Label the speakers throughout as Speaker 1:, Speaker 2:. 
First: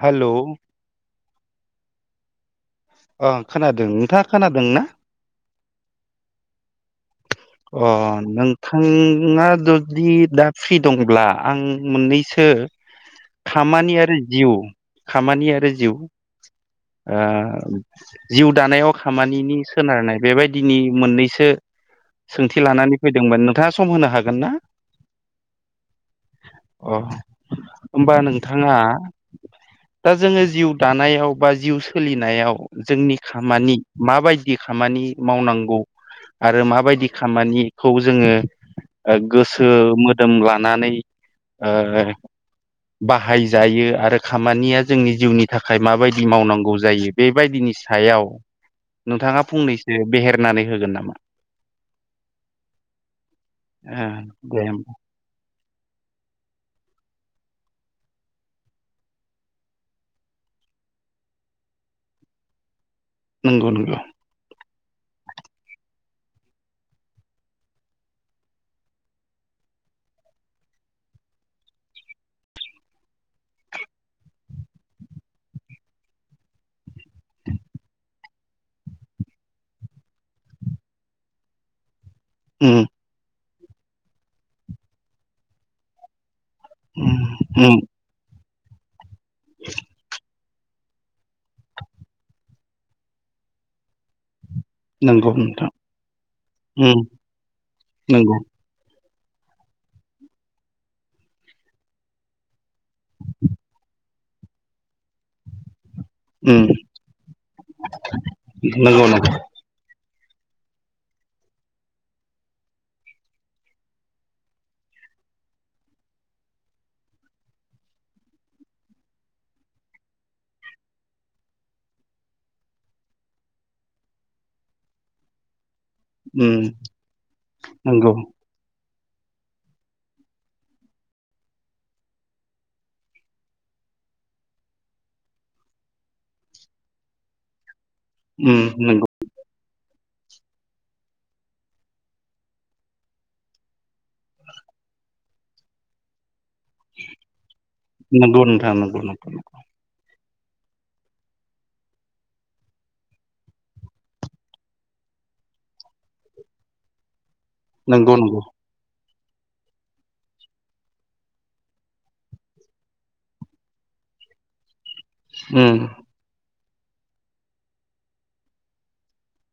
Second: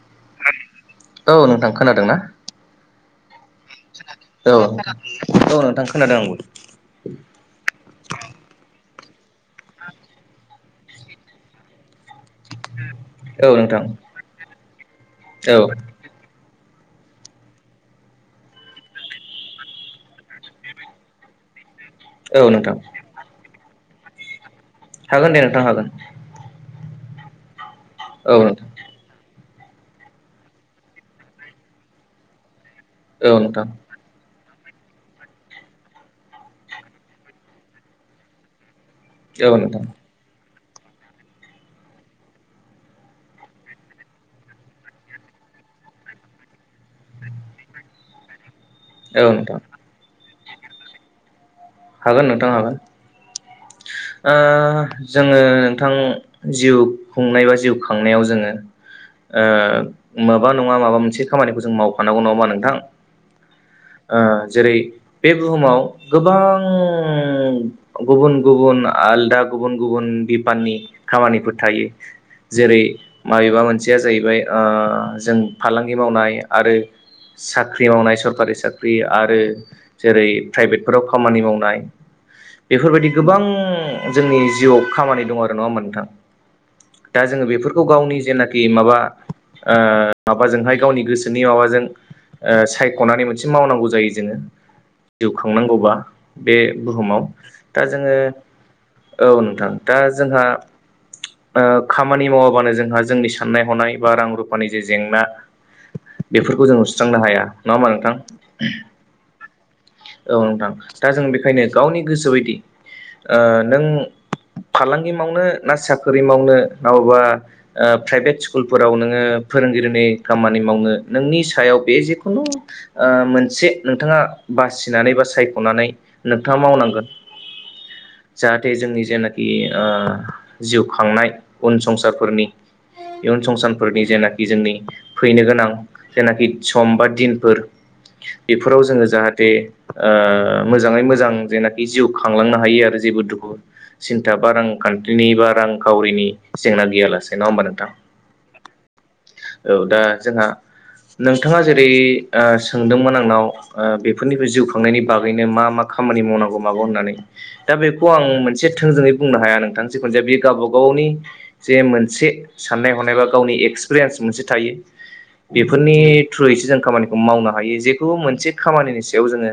Speaker 1: Hello
Speaker 2: औ नोंथां खोनादों ना?
Speaker 1: ओ खोनादों नोंथाङा
Speaker 2: औ
Speaker 1: खोनादों ना?
Speaker 2: औ नोंथां खोनादों आंबो। [inaudible]
Speaker 1: अ नोंथाङा जुदि दा फ्रि दंब्ला आं मोननैसो
Speaker 2: औ नोंथां
Speaker 1: खामानि आरो जिउ खामानि
Speaker 2: औ
Speaker 1: आरो जिउ ओ जिउ दानायाव खामानिनि सोनारनाय बेबायदिनि मोननैसो
Speaker 2: औ
Speaker 1: सोंथि
Speaker 2: नोंथां
Speaker 1: लानानै फैदोंमोन नोंथाङा सम होनो हागोन ना?
Speaker 2: हागोन दे नोंथां हागोन।
Speaker 1: अ होमबा
Speaker 2: औ
Speaker 1: नोंथाङा दा जोङो जिउ दानायाव बा जिउ सोलिनायाव जोंनि
Speaker 2: नोंथां
Speaker 1: खामानि माबायद दि खामानि मावनांगौ आरो माबायदि खामानिखौ जोङो ओ
Speaker 2: औ नोंथां औ
Speaker 1: गोसो
Speaker 2: नोंथां
Speaker 1: मोदोम लानानै ओ बाहायजायो आरो खामानिया जोंनि जिउनि थाखाय माबायद दि मावनांगौ जायो बेबायदिनि सायाव
Speaker 2: औ
Speaker 1: नोंथाङा
Speaker 2: नोंथां
Speaker 1: फंनैसो बेहेर नानै होगोन नामा?
Speaker 2: हागोन नोंथां हागोन ओ
Speaker 1: दे होमबा
Speaker 2: जोङो थां जिउ खुंनाय बा जिउ खांनायाव जोङो ओ माबा नङा माबा मोनसे खामानिखौ जों मावफानांगौ नङा होमबा नोंथां?
Speaker 1: नंगौ नंगौ
Speaker 2: ओ जेरै बे बुहुमाव गोबां
Speaker 1: [inaudible]
Speaker 2: गुबुन गुबुन आलदा गुबुन गुबुन बिफाननि खामानिफोर थायो। जेरै माबेबा मोनसेया जाहैबाय ओ जों फालांगि मावनाय आरो साख्रि मावनाय सरखारि साख्रि आरो जेरै प्राइभेटफोराव खामानि माव नाय
Speaker 1: उम
Speaker 2: बेफोरबायदि गोबां बां जोंनि जिउआव खामानि दं आरो नङा होमबा नोंथां
Speaker 1: उम
Speaker 2: दा जोङो
Speaker 1: उम
Speaker 2: बेफोरखौ गावनि जेनाख खि माबा ओ माबाजोंहाय गावनि गोसोनि माबाजों ओ सायख'नानै मोनसे मावनांगौ जायो जोङो। जिउ
Speaker 1: नंगौ नोंथां
Speaker 2: खांनांगौबा बे
Speaker 1: उम
Speaker 2: बुहुमाव दा जोङो
Speaker 1: नंगौ
Speaker 2: औ नोंथां दा जोंहा ओ खामानि मावाबानो जों जोंहा जोंनि साननाय हनाय बा रां रुफानि जे जेंना
Speaker 1: उम
Speaker 2: बेफोरखौ जों सुस्रांनो हाया। नङा होमबा नोंथां?
Speaker 1: नंगौ नंगौ
Speaker 2: औ नोंथां दा जों बेखायनो गावनि गोसो बायदि ओ नों फालांगि मावनो ना साख्रि मावनो ना बबा ओ प्राइभेट स्कुलफोराव नोङो फोरोंगिरिनि खामानि मावनो नोंनि सायाव बे जेखुनु ओ मोनसे नोंथाङा बासि बुजिनानै बा सायख'नानै
Speaker 1: उम
Speaker 2: नोंथांङा मावनांगोन।
Speaker 1: नंगौ
Speaker 2: जाहाथे जोंनि जेनाखि ओ जि खांनाय उन संसारफोरनि इयुन संसानफोरनि जेनाखि जोंनि फैनो गोनां जेनाखि सम बा दिनफोर
Speaker 1: उम
Speaker 2: बेफोराव जोङो
Speaker 1: नंगौ
Speaker 2: जाहाथे ओ ओ मोजाङै मोजां जेनाखि जिउ खांलांनो हायो आरो जेबो दुखु सिन्था बा रांखान्थिनि बा रांखावरिनि जेंना गैयालासे। नङा होमबा नोंथां?
Speaker 1: नंगौ नोंथां नंगौ नंगौ
Speaker 2: औ दा जोंहा नोंथाङा जेरै ओ सोंदोंमोन आंनाव ओ बेफोरनिबो जिउ खांनायनि बागैनो मा मा खामानि मावनांगौ मागौ होननानै। दा बेखौ
Speaker 1: नंगौ
Speaker 2: आं
Speaker 1: नंगौ
Speaker 2: मोनसे थोंजोङै बुंनो हाया नोंथां जिखुनजाया बेयो गावबा गावनि जे मोनसे साननाय हनाय बा गावनि एक्सपिरियेन्स मोनसे थायो
Speaker 1: उम
Speaker 2: बेफोरनि थ्रुयैसो जों खामानिखौ मावनो हायो जेखौ मोनसे खामानिनि सायाव जोङो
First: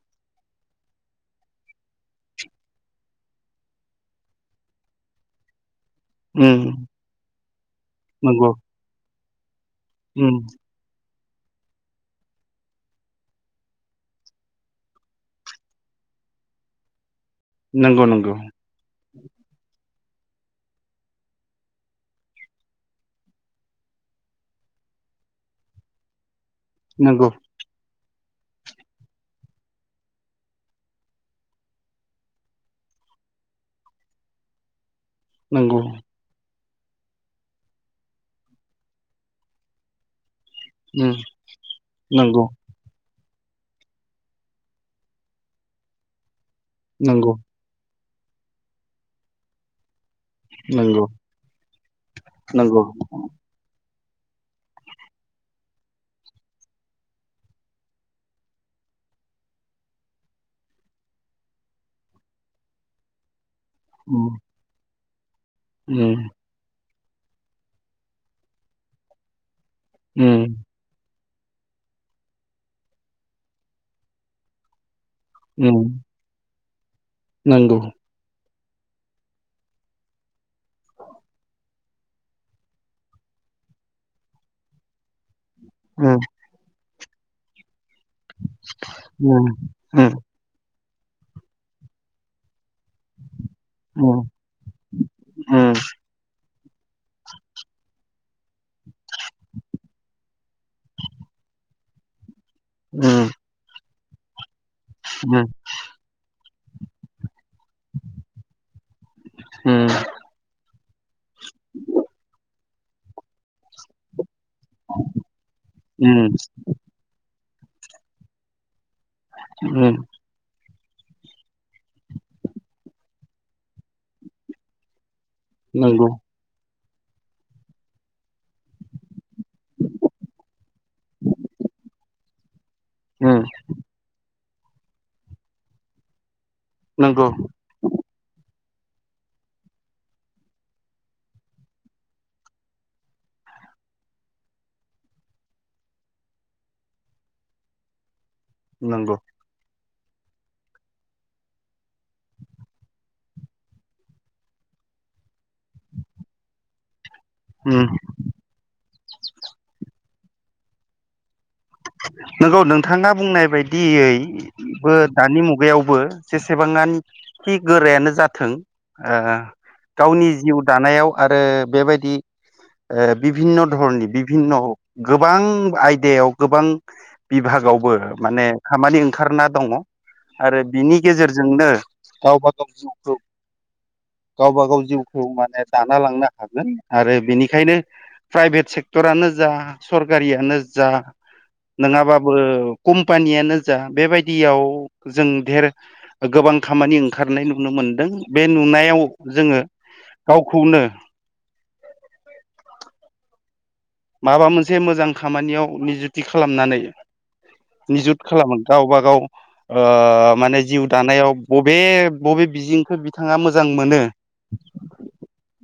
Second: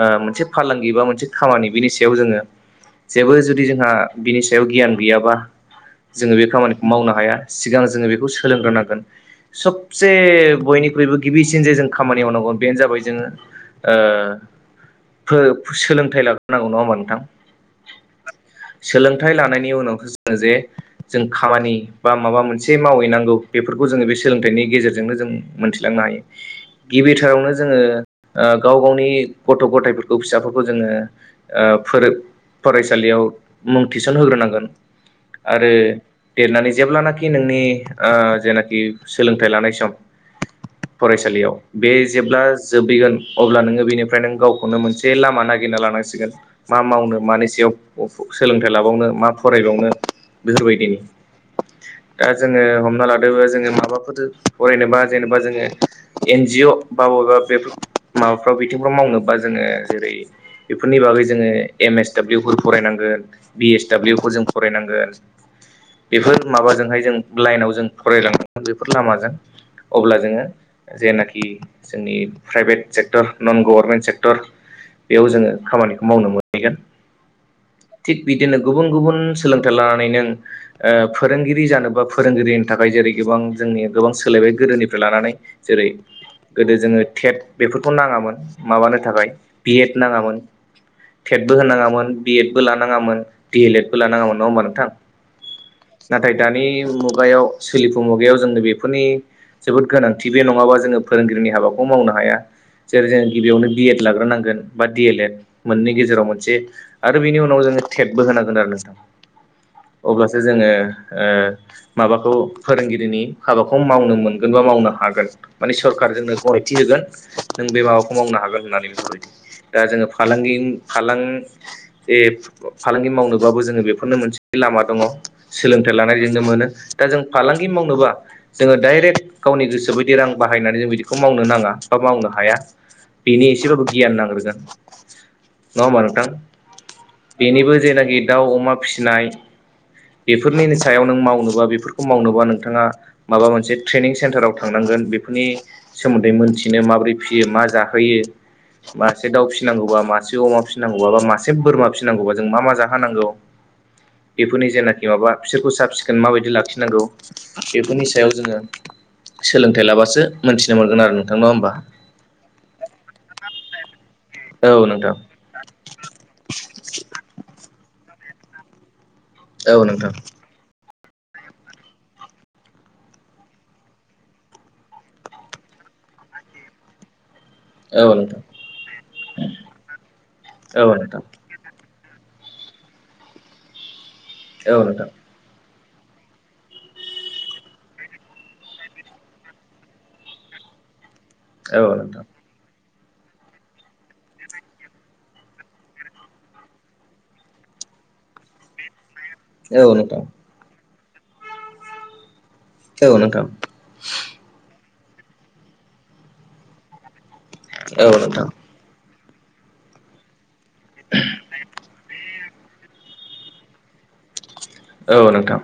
Speaker 2: ओ मोनसे फालांगि बा मोनसे खामानि बिनि सायाव जोङो जेबो जुदि जोंहा बिनि सायाव गियान गैयाबा जोङो बे
Speaker 1: उम
Speaker 2: खामानिखौ मावनो हाया सिगां जोङो बेखौ
Speaker 1: नंगौ
Speaker 2: सोलोंग्रोनांगोन सबसे
Speaker 1: उम
Speaker 2: बयनिख्रुयबो गिबिसिन जे जों खामानि मावनांगौ बेनो जाबाय जोङो ओ फो सोलोंथाइ लाग्रोनांगौ। नङा होमा नोंथां?
Speaker 1: नंगौ नंगौ
Speaker 2: सोलोंथाइ लानायनि उनाव जोङो जे जों खामानि बा माबा मोनसे मावहैनांगौ बेफोरखौ जोङो बे सोलोंथाइनि गेजेरजों नो जों मोन्थिलांनो हायो।
Speaker 1: नंगौ
Speaker 2: गिबिथारावनो जोङो ओ गाव गावनि गथ' गथाइफोरखौ फिसाफोरखौ जोङो ओ फोरो फरायसालियाव मुं थिसन होग्रोनांगोन। आरो
Speaker 1: नंगौ
Speaker 2: देरनानै जेब्लानाखि नोंनि ओ जेनाखि सोलोंथाइ लानाय सम
Speaker 1: उम
Speaker 2: फरायसालियाव बे जेब्ला
Speaker 1: नंगौ
Speaker 2: जोबहैगोन अब्ला नोङो बेनि फ्राय नों गावखौनो मोनसे लामा नागिरना लानांसिगोन। मा मावनो
Speaker 1: नंगौ
Speaker 2: मानि सायाव अफाव सोलोंथाइ लाबावनो मा फरायबावनो बेफोरबायदिनि।
Speaker 1: नंगौ
Speaker 2: दा जोङो
Speaker 1: नंगौ
Speaker 2: हमना लादो जोङो माबाफोर फरायनोबा जेनेबा जोङो एन जिअ बा बबेबा बेफोर माबाफ्राव बि फ्राव मावनोबा जोङो जेरै बेफोरनि बागै जोङो एम एस दाब्लिउफोर फरायनांगोन बि एस
Speaker 1: उम
Speaker 2: दाब्लिउखौ जों फरायनांगोन।
Speaker 1: उम
Speaker 2: बेफोर माबाजोंहाय जों लाइनाव जों फरायलांनांगोन बेफोर लामाजों अब्ला जोङो
Speaker 1: उम
Speaker 2: जेना खि जोंनि प्राइभेट सेक्टर नन गभर्नमेन्ट सेक्टर बेयाव जोङो खामानिखौ मावनो मोनहैगोन।
Speaker 1: नोंगौ।
Speaker 2: दिनो गुबुन गुबुन सोलोंथाइ लानानै नों ओ फोरोंगिरि जानोबा फोरोंगिरिनि थाखाय जेरै गोबां जोंनि गोबां सोलायबाय गोदोनिफ्राय लानानै। जेरै
Speaker 1: उम
Speaker 2: गोदो जोङो टेट बेफोरखौ नाङामोन। माबानो थाखाय
Speaker 1: उम
Speaker 2: बि एद
Speaker 1: उम
Speaker 2: नाङामोन। टेटबो होनाङामोन बि एद बो लानाङामोन दि एल एडबो
Speaker 1: उम
Speaker 2: लानाङामोन। नङा होमबा नोंथां?
Speaker 1: उम
Speaker 2: नाथाय दानि मुगायाव सोलिफु मुगायाव जोंनो बेफोरनि जोबोद गोनांथि बे नङाबा जोङो फोरोंगिरिनि हाबाखौ मावनो हाया। [unintelligible]
Speaker 1: उम
Speaker 2: गिबियावनो बि एड लाग्रोनांगोन बा डि एल एड मोननै गेजेराव मोनसे आरो बिनि उनाव जोङो टेटबो होनांगोन आरो नोंथां।
Speaker 1: उम
Speaker 2: अब्लासो जोङो ओ माबाखौ फोरोंगिरिनि हाबाखौ मावनो मोनगोन बा मावनो हागोन माने
Speaker 1: उम
Speaker 2: सरकारजोंनो गनायथि होगोन । नों बे माबाखौ मावनो हागोन होननानै बेफोरबायदि दा
Speaker 1: उम
Speaker 2: जोङो फालांगि फालां [unintelligible] फालांगि मावनोबाबो जोङो बेफोरनो मोनसे लामा दङ। सोलोंथाइ
Speaker 1: नंगौ
Speaker 2: लानायजोंनो मोनो। दा जों फालांगि मावनोबा जोङो डाइरेक्ट गावनि गोसो बायदि रां बाहायनानै जों बिदिखौ मावनो नाङा बा मावनो हा हाया
Speaker 1: उम
Speaker 2: बेनि एसेबाबो गियान नांग्रोगोन नङा होमबा नोंथां।
Speaker 1: नंगौ
Speaker 2: बेनिबो जेनाकि दाव अमा फिनाय बेफोरनि सायाव नों मावनोबा बेफोरखौ मावनोबा नोंथाङा माबा मोनसे ट्रेनिं सेन्टाराव थांनां गोन बेफोरनि सोमोन्दै मोनथिनो माबोरै फियो मा जाहोयो
Speaker 1: नंगौ
Speaker 2: मासे दाउ फिनांगौबा मासे अमा फिसिनांगौबा बा मासे बोरमा फिनांगौबा जों मा मा जाहोनांगौ बेफोरनि जेनाखि माबा बिसोरखौ साब सिखोन माबायदि लाखिनांगौ
Speaker 1: उम
Speaker 2: बेफोरनि सायाव जोङो सोलोंथाइ लाबासो मोन्थिनो मोनगोन आरो नोंथां नङा होमबा।
Speaker 1: नंगौ नोंथांआ बुंनाय बायदियै
Speaker 2: औ
Speaker 1: बो
Speaker 2: नोंथां
Speaker 1: दानि मुगायावबो जेसेबांनोखि गोरायानो जाथों ओ
Speaker 2: औ नोंथां
Speaker 1: गावनि जिउ दानायाव आरो बेबायदि ओ बिभिन्न' धरनि बिभिन्न'हक गोबां आयदायाव गोबां बिभागावबो
Speaker 2: औ नोंथां
Speaker 1: माने खामानि ओंखारना दङ आरो
Speaker 2: औ
Speaker 1: बिनि
Speaker 2: नोंथां
Speaker 1: गेजेरजोंनो गावबा गाव जिउखौ गावबा
Speaker 2: औ नोंथां
Speaker 1: गाव
Speaker 2: औ नोंथां
Speaker 1: जिउखौ माने दाना लांनो हागोन आरो बेनिखायनो प्राइभेट सेक्टरानो जा सरकारियानो जा
Speaker 2: औ नोंथां
Speaker 1: नङाबाबो कम्पानियानो जा बेबायदियाव जों धेर गोबां खामानि ओंखारनाय नुनो मोनो। मोनदों बे नुनायाव जोङो
Speaker 2: औ नोंथां औ
Speaker 1: गावखौनो
Speaker 2: नोंथां
Speaker 1: माबा मोनसे मोजां खामानियाव निजुथि खालामनानै निजुत खालामो गावबा गाव ओ माने जिउ दानायाव बबे बबे बिजोंखौ बिथाङा मोजां मोनो
Speaker 2: औ नोंथां।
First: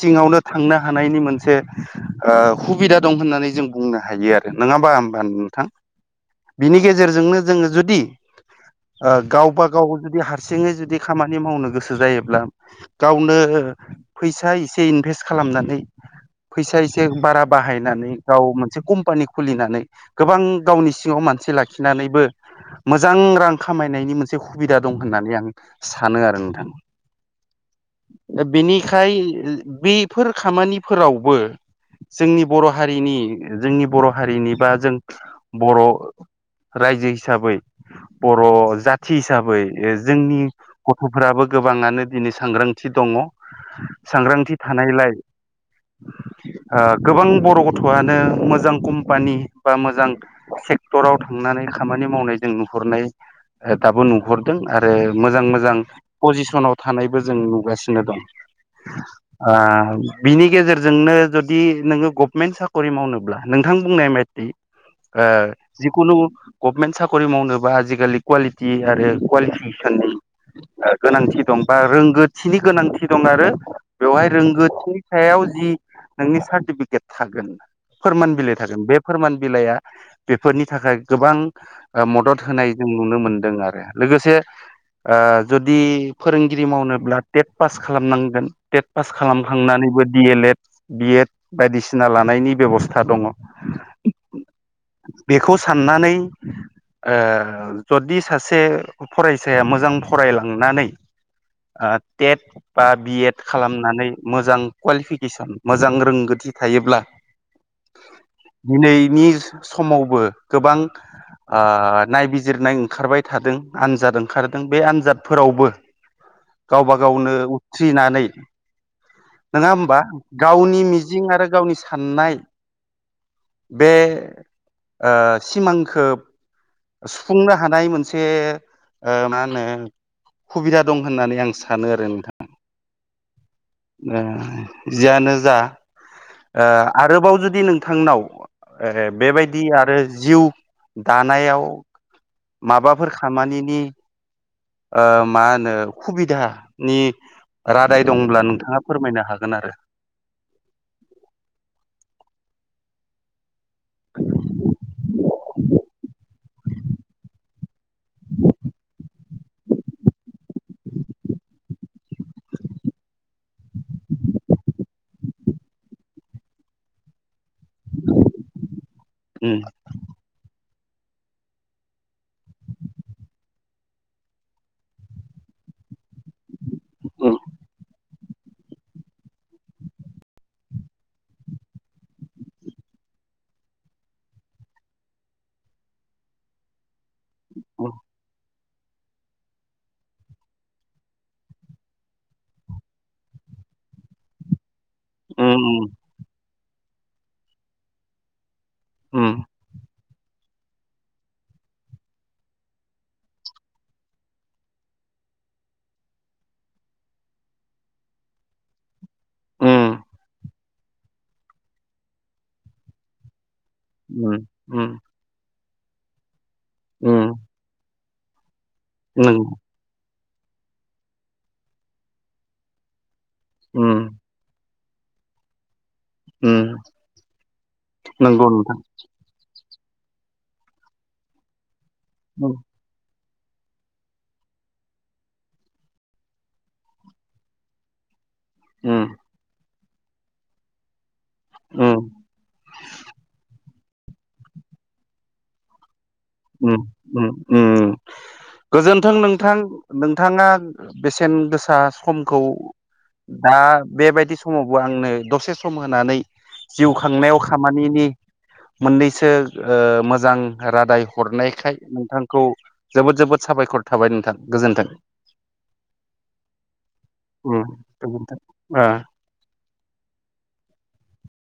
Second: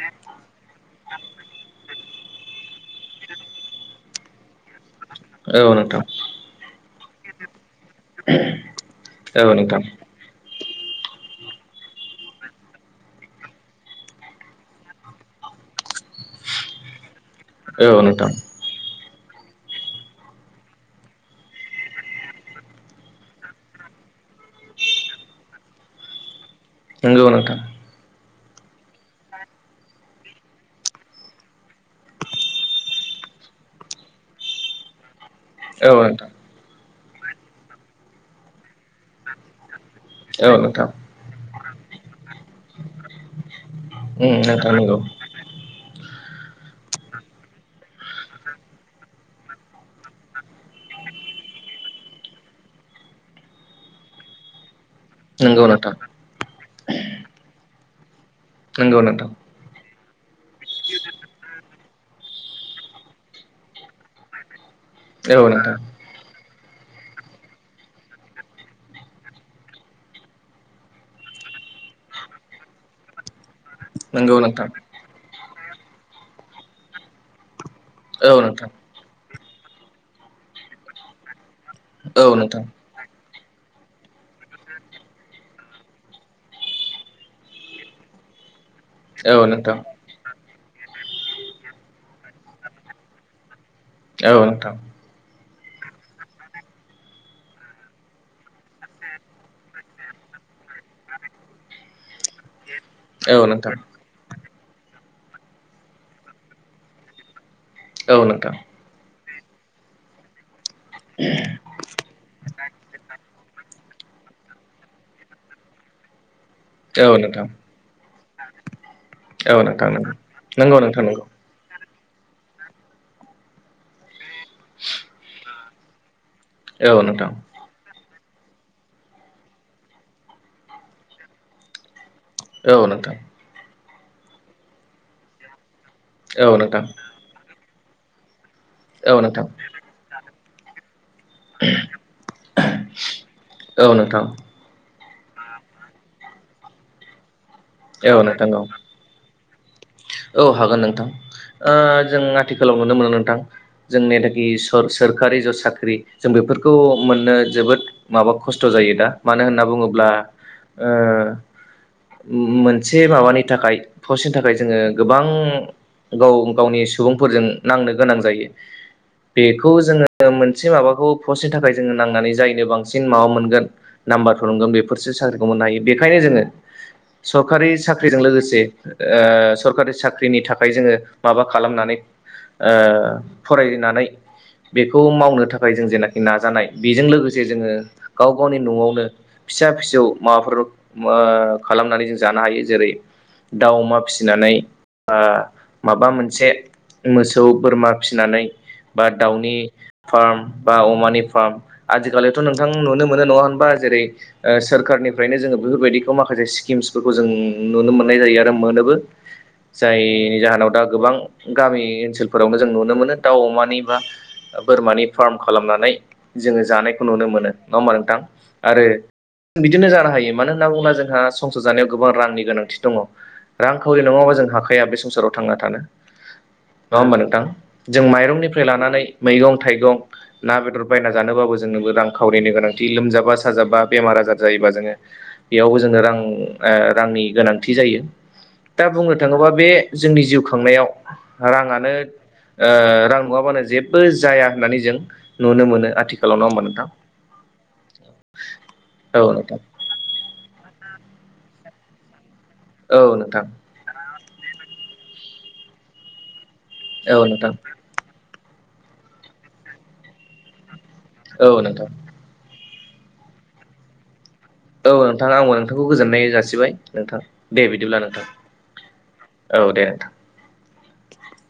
Speaker 1: सिङावनो थांनो हानायनि मोनसे ओ हुबिदा दं होननानै जों बुंनो हायो आरो नङा होमबा नोंथां बिनि गेजेराव गेजेरनो जोङो जुदि ओ
Speaker 2: औ
Speaker 1: गावबा
Speaker 2: नोंथां
Speaker 1: गाव जुदि हा सिङै जुदि खामानि मावनो गोसो जायोब्ला गावनो फैसा एसे इनभेस्ट खालाम नानै फैसा एसे बारा
Speaker 2: औ
Speaker 1: बाहायनानै
Speaker 2: नोंथां
Speaker 1: गाव मोनसे कम पानि खुलिनानै गोबां गावनि सिङाव मानसि लाखिनानैबो मोजां रां खामायनायनि मोनसे हुबिदा दं होननानै आं सानो आरो नोंथां।
Speaker 2: नंगौ नोथां।
Speaker 1: दा बेनिखाय बेफोर खामानिफोरावबो जोंनि बर' हारिनि जोंनि बर' हारिनि बा जों बर'
Speaker 2: औ नोंथां
Speaker 1: रायजो हिसाबै बर' जाथि हिसाबै जोंनि
Speaker 2: औ नोंथां
Speaker 1: गथ'फ्राबो गोबाङानो दिनै सांग्रांथि दङ
Speaker 2: उम
Speaker 1: सांग्रांथि
Speaker 2: नोंथां नंगौ
Speaker 1: थानायलाय ओ गोबां बर' गथ'आनो मोजां कम्पानि बा मोजां सेक्टराव थांनानै खामानि मावनाय जों नुहुरनाय दाबो नुहरदों आरो आरो मोजां
Speaker 2: नंगौ
Speaker 1: मोजां
Speaker 2: नोंथां
Speaker 1: पजिसनाव थानायबो जों नुगासिनो दं।
Speaker 2: नंगौ नोंथां
Speaker 1: ओ बिनि गेजेरजोंनो जु दि नोङो गभमेन्ट साखरि मावनोब्ला नोंथां बुंनाय ओ
Speaker 2: औ नोंथां
Speaker 1: जिखुनु गभनमेन्ट साखरि मावनोबा आजिखालि कुवालिटि आरो कुवालिफिकेसननि ओ गोनांथि दं बा रोंगौथिनि गोनांथि दं आरो बेवहाय
Speaker 2: नंगौ नोंथां
Speaker 1: रोंगौथिनि सायाव जि नोंनि सार्टिफिकेट थागोन फोरमान
Speaker 2: औ
Speaker 1: बिलाइ
Speaker 2: नोंथां
Speaker 1: थागोन बे फोरमान बिलाइया बेफोरनि थाखाय गोबां ओ
Speaker 2: औ
Speaker 1: मदद
Speaker 2: नोंथां
Speaker 1: होनाय जों नुनो मोनदों आरो लोगोसे ओ जुदि फोरोंगिरि मावनोब्ला टेट पास खालामनांगोन टेट पास
Speaker 2: औ नोंथां
Speaker 1: खालामखांनानैबो D El Ed B Ed बायदिसिना लानायनि बेबस्था दङ
Speaker 2: औ नोंथां
Speaker 1: बेखौ साननानै ओ जदि सासे फरायसाया मोजां फरायलांनानै आ टेट बा बि एड
Speaker 2: औ नोंथां
Speaker 1: खालामनानै मोजां कुवालिफिकेसन मोजां रोंगोथि थायोब्ला
Speaker 2: औ नोंथां
Speaker 1: दिनैनि समावबो गोबां ओ नायबिजिरनाय ओंखारबाय थादों आन जाद ओंखारदों बे आनजादफोरावबो गावबा
Speaker 2: औ
Speaker 1: गावनो
Speaker 2: नोंथां
Speaker 1: उथ्रिनानै
Speaker 2: औ
Speaker 1: नङा
Speaker 2: नोंथां
Speaker 1: होमबा
Speaker 2: नोंगौ
Speaker 1: गावनि मिजिं आरो गाव नि साननाय बे ओ सिमांखो
Speaker 2: औ नोंथां
Speaker 1: सुफुंनो हानाय मोन से ओ मा होनो हुबिदा दं होननानै आं सानो आरो नोंथां
Speaker 2: औ नोंथां
Speaker 1: ओ जियानो जा
Speaker 2: औ
Speaker 1: ओ
Speaker 2: नोंथां
Speaker 1: आरोबाव जुदि नोंथांनाव ओ
Speaker 2: औ नोंथां
Speaker 1: बेबायदि आरो जिउ दानाय माबाफोर खामानिनि
Speaker 2: औ नोंथां
Speaker 1: ओ मा होनो खुबिदा नि रादाय
Speaker 2: औ
Speaker 1: दंब्ला
Speaker 2: नोंथां औ
Speaker 1: नोंथाङा फोरमायनो हागोन आरो
Speaker 2: औ हागोन नोंथां ओ जों आथिखालाव नुनो मोनो नोंथां जों नेदाखि सर सोरकारि ज साख्रि जों बेफोरखौ मोननो जोबोद माबा खस्थ' जायो दा मानो होनना बुङोब्ला ओ मोनसे माबानि थाखाय पस्टनि थाखाय जोङो गोबां गाव गावनि सुबुंफोरजों नांनो गोनां जायो
Speaker 1: उम
Speaker 2: बेखौ जोङो मोन से माबाखौ पस्टनि थाखाय जोङो नांनानै जायनो बांसिन माबा मोनगोन नाम्बारफोर मोनगोन बेफोरसो साख्रिखौ मोन नो हायो बेखायनो जोङो सरकारि साख्रिजों लोगोसे ओ सरकारि साख्रिनि थाखाय जोङो माबा खालामनानै ओ फरायनानै बेखौ मावनो थाखाय जों जेनाखि नाजानाय बेजों लोगोसे जोङो
Speaker 1: उम
Speaker 2: गाव गावनि न'आवनो फिसा फिसौ माबाफोर मो खालामनानै जों जानो हायो जेरै दाउ अमा फिसिनानै ओ
Speaker 1: उम
Speaker 2: माबा मोनसे मोसौ बोरमा फिसिनानै बा
Speaker 1: उम
Speaker 2: दाउनि फार्म बा अमानि फार्म आजिखालिथ' नोंथां नुनो मोनो नङा होनबा जेरै ओ सोर कारनिफ्रायनो जोङो बैफोरबायदिखौ माखासे स्किम्सफोरखौ जों नुनो मोननाय जायो आरो मोनोबो
Speaker 1: उम
Speaker 2: जायनि जाहोनाव दा गोबां गामि ओनसोलफोरावनो जों नुनो मोनो दाउ अमा नि बा ओ
Speaker 1: उम
Speaker 2: बोरमानि फार्म खालामनानै जोङो जानायखौ नुनो
Speaker 1: उम
Speaker 2: मोनो नङा होमबा नोंथां? आरो
Speaker 1: उम
Speaker 2: बिदिनो जानो हायो मानो होनना बुङोब्ला जोंहा संसार जानायाव गोबां रांनि गोनांथि दङ। रांखावरि
Speaker 1: उम
Speaker 2: नङाबा जों हाखाया बे संसाराव थांना थानो
Speaker 1: उम
Speaker 2: नङा होमबा नोंथां जों
Speaker 1: नंगौ
Speaker 2: माइरंनिफ्राय
Speaker 1: नोंथां
Speaker 2: लानानै मैगं थाइगं ना बेदर बायना जानोबो जोंनोबो रां खावरिनि
Speaker 1: उम
Speaker 2: गोनांथि लोमजाबा साजाबा बेमार आजार जायोबा जोङो बेयावबो जोंनो रां ओ‌ रांनि गोनांथि जायो दा
Speaker 1: उम
Speaker 2: [unintelligible] जोंनि जिउ खांनायाव राङानो
Speaker 1: उम
Speaker 2: ओ रां नङाबानो जे बो जाया होननानै जों नुनो मोनो आथि
Speaker 1: उम उम उम गोजोनथों नोंथां नोंथाङा बेसेन गोसा समखौ
Speaker 2: औ नोंथां
Speaker 1: दा बेबायदि समावबो आंनो दसे सम होनानै जिउ
Speaker 2: औ
Speaker 1: खांनायाव
Speaker 2: नोंथां
Speaker 1: खामानिनि मोननैसो ओ मोजां रादाय
Speaker 2: औ
Speaker 1: हरनायखाय
Speaker 2: नोंथां
Speaker 1: नोंथांखौ जोबोद जोबोद सायखर थाबाय नोंथां। गोजोन्थों।
Speaker 2: औ नोंथां आंबो नोंथांखौ गोजोननाय जासिबाय नोंथां दे
Speaker 1: उम
Speaker 2: बिदिब्ला नोंथां
Speaker 1: गोजोनथों ओ
Speaker 2: । औ दे नोंथां।